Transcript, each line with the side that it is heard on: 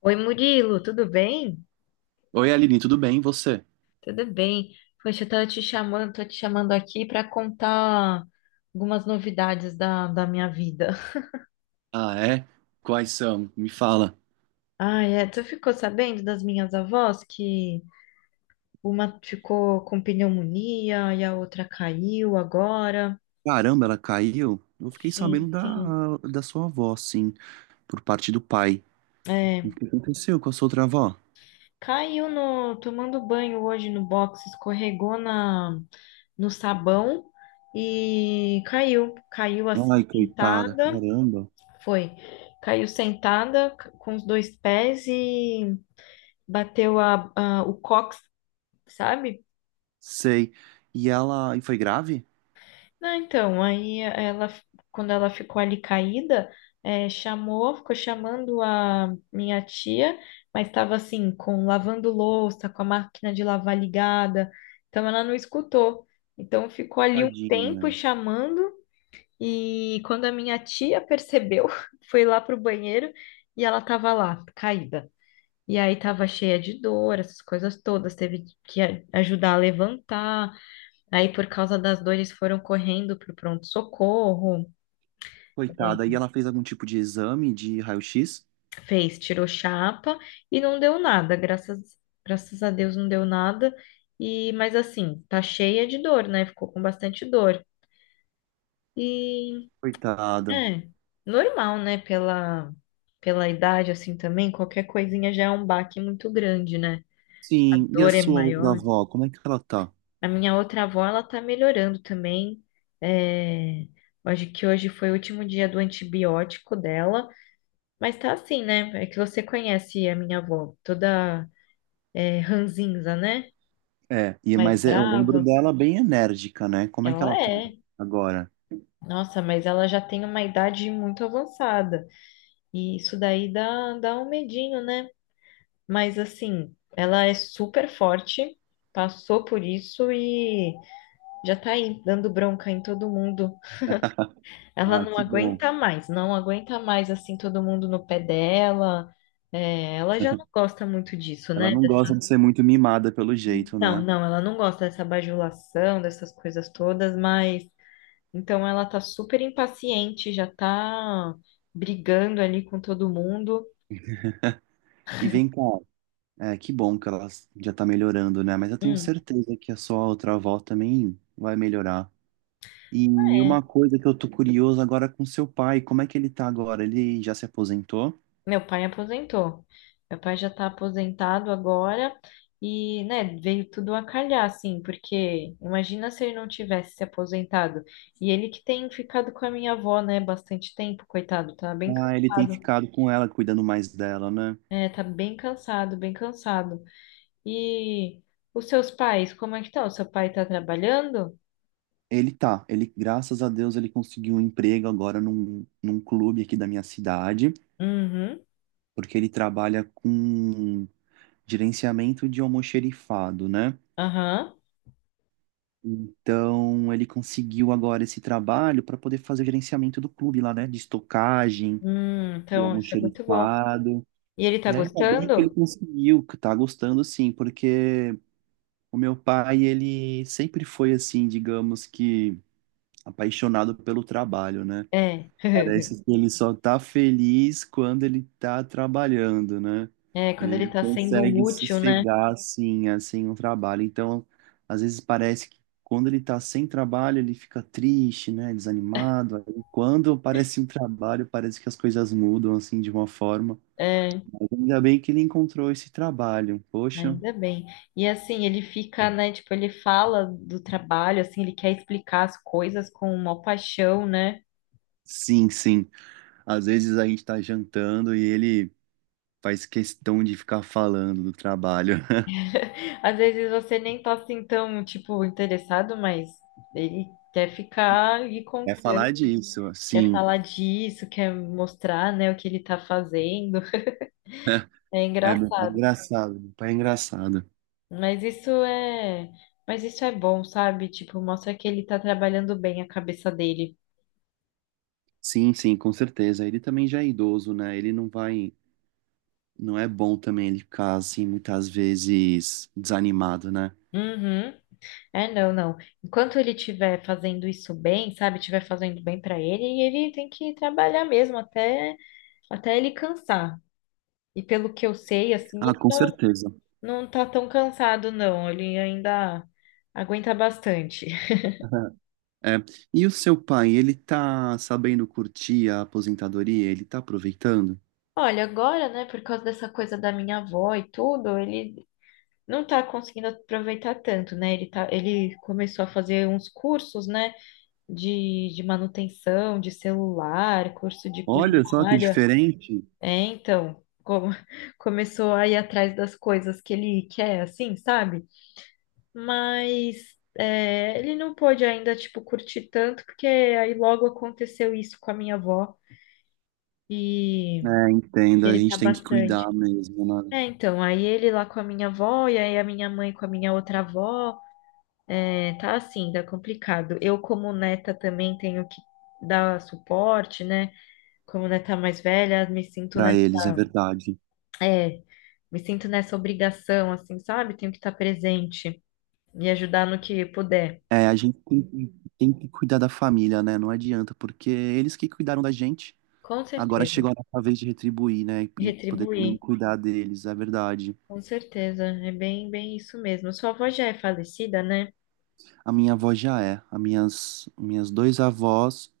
left: Oi, Murilo, tudo bem?
right: Oi, Aline, tudo bem? E você?
left: Tudo bem. Poxa, eu tava te chamando, tô te chamando aqui para contar algumas novidades da minha vida.
right: Ah, é? Quais são? Me fala.
left: Ah, é, tu ficou sabendo das minhas avós que uma ficou com pneumonia e a outra caiu agora?
right: Caramba, ela caiu? Eu fiquei
left: Sim,
right: sabendo
left: sim.
right: da sua avó, sim, por parte do pai. O
left: É,
right: que aconteceu com a sua outra avó?
left: caiu no, tomando banho hoje no box, escorregou na, no sabão e caiu, caiu assim
right: Ai, coitada,
left: sentada.
right: caramba.
left: Foi. Caiu sentada com os dois pés e bateu a, o cox, sabe?
right: Sei. E ela. E foi grave?
left: Não, então, aí ela, quando ela ficou ali caída, chamou, ficou chamando a minha tia, mas estava assim, com lavando louça, com a máquina de lavar ligada, então ela não escutou. Então ficou ali um tempo
right: Tadinha.
left: chamando, e quando a minha tia percebeu, foi lá pro banheiro e ela estava lá, caída. E aí tava cheia de dor, essas coisas todas, teve que ajudar a levantar. Aí por causa das dores foram correndo pro pronto-socorro, é,
right: Coitada. E ela fez algum tipo de exame de raio-x?
left: fez, tirou chapa e não deu nada, graças, graças a Deus não deu nada. E mas assim, tá cheia de dor, né? Ficou com bastante dor. E
right: Coitada.
left: é normal, né, pela idade assim também, qualquer coisinha já é um baque muito grande, né? A
right: Sim. E a
left: dor é
right: sua outra
left: maior.
right: avó? Como é que ela tá?
left: A minha outra avó, ela tá melhorando também. É, acho que hoje foi o último dia do antibiótico dela, mas tá assim, né? É que você conhece a minha avó, toda ranzinza, né?
right: É, e,
left: Mais
right: mas eu lembro
left: brava.
right: dela bem enérgica, né? Como é que
left: Ela
right: ela tá
left: é.
right: agora?
left: Nossa, mas ela já tem uma idade muito avançada. E isso daí dá um medinho, né? Mas assim, ela é super forte, passou por isso e já tá aí dando bronca em todo mundo. Ela
right: Ah,
left: não
right: que bom.
left: aguenta mais, não aguenta mais assim todo mundo no pé dela. É, ela já não gosta muito disso,
right: Ela
left: né?
right: não
left: Dessa-
right: gosta de ser muito mimada pelo jeito,
left: Não,
right: né?
left: não, ela não gosta dessa bajulação, dessas coisas todas, mas então ela tá super impaciente, já tá brigando ali com todo mundo.
right: E vem cá, é, que bom que ela já tá melhorando, né? Mas eu tenho
left: Hum,
right: certeza que a sua outra avó também vai melhorar. E uma
left: é.
right: coisa que eu tô curioso agora com seu pai, como é que ele tá agora? Ele já se aposentou?
left: Meu pai aposentou. Meu pai já está aposentado agora e, né, veio tudo a calhar, assim, porque imagina se ele não tivesse se aposentado. E ele que tem ficado com a minha avó, né, bastante tempo, coitado, tá bem
right: Ah, ele tem
left: cansado.
right: ficado com ela, cuidando mais dela, né?
left: É, tá bem cansado, bem cansado. E os seus pais, como é que estão? Seu pai tá trabalhando?
right: Ele tá, ele, graças a Deus, ele conseguiu um emprego agora num clube aqui da minha cidade,
left: Uhum,
right: porque ele trabalha com gerenciamento de almoxerifado, né?
left: aham.
right: Então, ele conseguiu agora esse trabalho para poder fazer o gerenciamento do clube lá, né? De estocagem, do
left: Então, isso é muito bom.
right: almoxerifado.
left: E ele tá
right: E ainda bem que ele
left: gostando?
right: conseguiu, que tá gostando sim, porque o meu pai, ele sempre foi assim, digamos que apaixonado pelo trabalho, né?
left: É.
right: Parece que ele só tá feliz quando ele tá trabalhando, né?
left: É, quando
right: Ele
left: ele
right: não
left: tá sendo
right: consegue
left: útil, né?
right: sossegar assim, assim, um trabalho. Então, às vezes parece que quando ele tá sem trabalho, ele fica triste, né? Desanimado. Aí, quando parece um trabalho, parece que as coisas mudam assim de uma forma.
left: É.
right: Mas ainda bem que ele encontrou esse trabalho. Poxa.
left: Ainda bem. E assim, ele fica, né? Tipo, ele fala do trabalho, assim, ele quer explicar as coisas com uma paixão, né?
right: Sim, sim. Às vezes a gente tá jantando e ele faz questão de ficar falando do trabalho.
left: Às vezes você nem tá assim tão, tipo, interessado, mas ele quer ficar lhe
right: É
left: contando,
right: falar disso,
left: quer
right: sim.
left: falar disso, quer mostrar, né, o que ele tá fazendo. É
right: É, meu pai é
left: engraçado.
right: engraçado, meu pai é engraçado.
left: Mas isso é, mas isso é bom, sabe? Tipo, mostra que ele tá trabalhando bem a cabeça dele.
right: Sim, sim, com certeza. Ele também já é idoso, né? Ele não vai, não é bom também ele ficar assim muitas vezes desanimado, né?
left: Uhum. É, não, não. Enquanto ele estiver fazendo isso bem, sabe, estiver fazendo bem para ele, ele tem que trabalhar mesmo até ele cansar. E pelo que eu sei, assim,
right: Ah,
left: ele
right: com
left: não,
right: certeza.
left: não tá tão cansado, não. Ele ainda aguenta bastante.
right: É. E o seu pai, ele tá sabendo curtir a aposentadoria? Ele tá aproveitando?
left: Olha, agora, né, por causa dessa coisa da minha avó e tudo, ele não tá conseguindo aproveitar tanto, né? Ele tá, ele começou a fazer uns cursos, né, de manutenção de celular, curso de
right: Olha só que
left: culinária.
right: diferente.
left: É, então, começou a ir atrás das coisas que ele quer, assim, sabe? Mas é, ele não pôde ainda, tipo, curtir tanto, porque aí logo aconteceu isso com a minha avó e
right: É, entendo, a
left: ele
right: gente
left: tá
right: tem que
left: bastante.
right: cuidar mesmo, né?
left: É, então, aí ele lá com a minha avó e aí a minha mãe com a minha outra avó, é, tá assim, tá complicado. Eu, como neta, também tenho que dar suporte, né? Como neta mais velha, me sinto,
right: Pra
left: nessa
right: eles, é verdade.
left: É, me sinto nessa obrigação, assim, sabe? Tenho que estar presente e ajudar no que puder.
right: É, a gente tem que cuidar da família, né? Não adianta, porque é eles que cuidaram da gente.
left: Com
right: Agora
left: certeza.
right: chegou a nossa vez de retribuir, né? E poder também
left: Retribuir,
right: cuidar deles, é verdade.
left: com certeza. É bem, bem isso mesmo. Sua avó já é falecida, né?
right: A minha avó já é. As minhas dois avós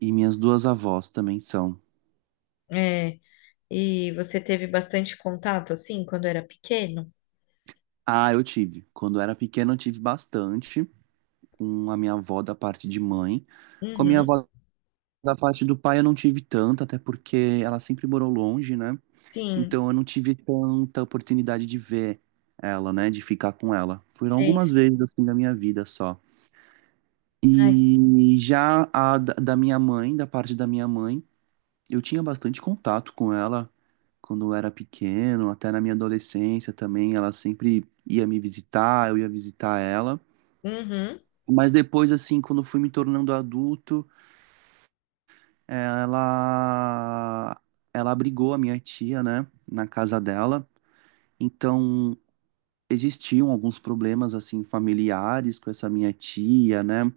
right: e minhas duas avós também são.
left: É, e você teve bastante contato, assim, quando era pequeno?
right: Ah, eu tive. Quando eu era pequeno, eu tive bastante com a minha avó da parte de mãe. Com a minha
left: Uhum.
right: avó da parte do pai, eu não tive tanto, até porque ela sempre morou longe, né?
left: Sim,
right: Então eu não tive tanta oportunidade de ver ela, né? De ficar com ela. Foram
left: sei.
right: algumas
left: Sei.
right: vezes assim da minha vida só.
left: Ai,
right: E já a da minha mãe, da parte da minha mãe, eu tinha bastante contato com ela quando eu era pequeno, até na minha adolescência também, ela sempre ia me visitar, eu ia visitar ela.
left: uhum,
right: Mas depois, assim, quando eu fui me tornando adulto, eh, ela ela abrigou a minha tia, né, na casa dela. Então, existiam alguns problemas assim familiares com essa minha tia, né?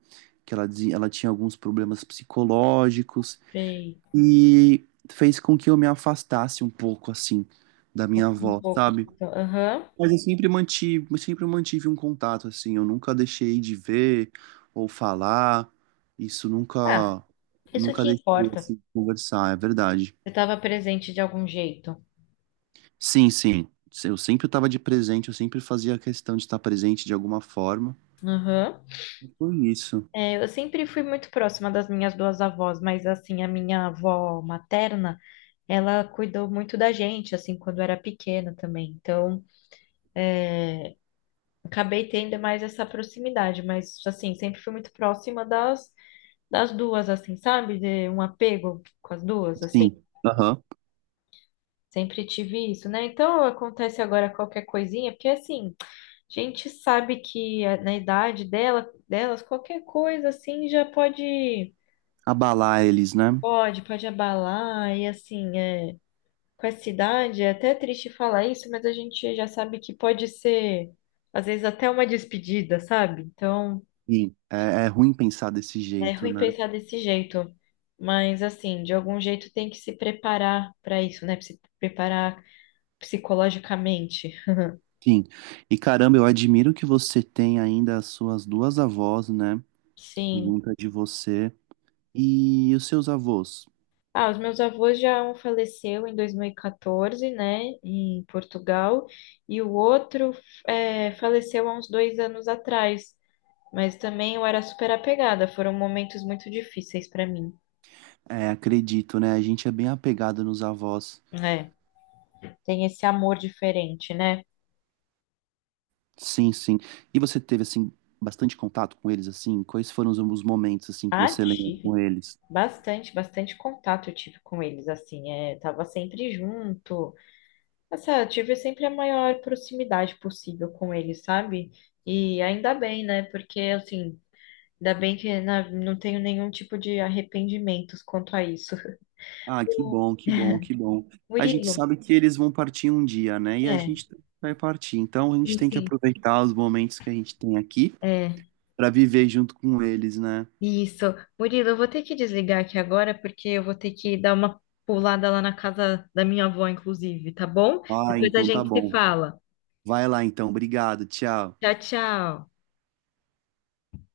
right: Que ela dizia, ela tinha alguns problemas psicológicos.
left: sei.
right: E fez com que eu me afastasse um pouco, assim, da minha
left: Passei um
right: avó,
left: pouco.
right: sabe?
left: Então, aham.
right: Mas eu sempre mantive um contato, assim, eu nunca deixei de ver ou falar, isso
left: Ah,
right: nunca,
left: isso
right: nunca
left: que
right: deixei,
left: importa.
right: assim, de conversar, é verdade.
left: Você estava presente de algum jeito.
right: Sim, sim, eu sempre estava de presente, eu sempre fazia questão de estar presente de alguma forma,
left: Aham.
right: Foi isso,
left: É, eu sempre fui muito próxima das minhas duas avós, mas assim, a minha avó materna, ela cuidou muito da gente, assim, quando era pequena também. Então, acabei tendo mais essa proximidade, mas assim, sempre fui muito próxima das duas, assim, sabe? De um apego com as duas, assim.
right: sim, aham.
left: Sempre tive isso, né? Então, acontece agora qualquer coisinha, porque assim, a gente sabe que na idade delas, qualquer coisa assim já pode
right: Abalar eles, né?
left: Pode, pode abalar, e assim, é, com essa idade é até triste falar isso, mas a gente já sabe que pode ser, às vezes, até uma despedida, sabe? Então,
right: Sim, é, é ruim pensar desse
left: é
right: jeito,
left: ruim
right: né?
left: pensar desse jeito, mas assim, de algum jeito tem que se preparar para isso, né? Se preparar psicologicamente.
right: Sim. E caramba, eu admiro que você tem ainda as suas duas avós, né?
left: Sim.
right: Junta de você. E os seus avós?
left: Ah, os meus avós já um faleceu em 2014, né, em Portugal, e o outro é, faleceu há uns 2 anos atrás. Mas também eu era super apegada, foram momentos muito difíceis pra mim.
right: É, acredito, né? A gente é bem apegado nos avós.
left: É, tem esse amor diferente, né?
right: Sim, sim. E você teve, assim, bastante contato com eles, assim? Quais foram os momentos, assim, que
left: Ah,
right: você lembra com
left: tive
right: eles?
left: bastante, bastante contato eu tive com eles, assim, é, tava sempre junto. Nossa, eu tive sempre a maior proximidade possível com eles, sabe? E ainda bem, né? Porque, assim, ainda bem que não tenho nenhum tipo de arrependimentos quanto a isso.
right: Ah, que bom, que bom, que
left: O
right: bom. A gente
left: Murilo,
right: sabe que eles vão partir um dia, né? E a
left: é,
right: gente vai partir. Então a gente
left: sim,
right: tem que
left: sim.
right: aproveitar os momentos que a gente tem aqui
left: É.
right: para viver junto com eles, né?
left: Isso. Murilo, eu vou ter que desligar aqui agora, porque eu vou ter que dar uma pulada lá na casa da minha avó, inclusive, tá bom?
right: Ah,
left: Depois a
right: então tá
left: gente se
right: bom.
left: fala.
right: Vai lá então, obrigado, tchau.
left: Tchau, tchau.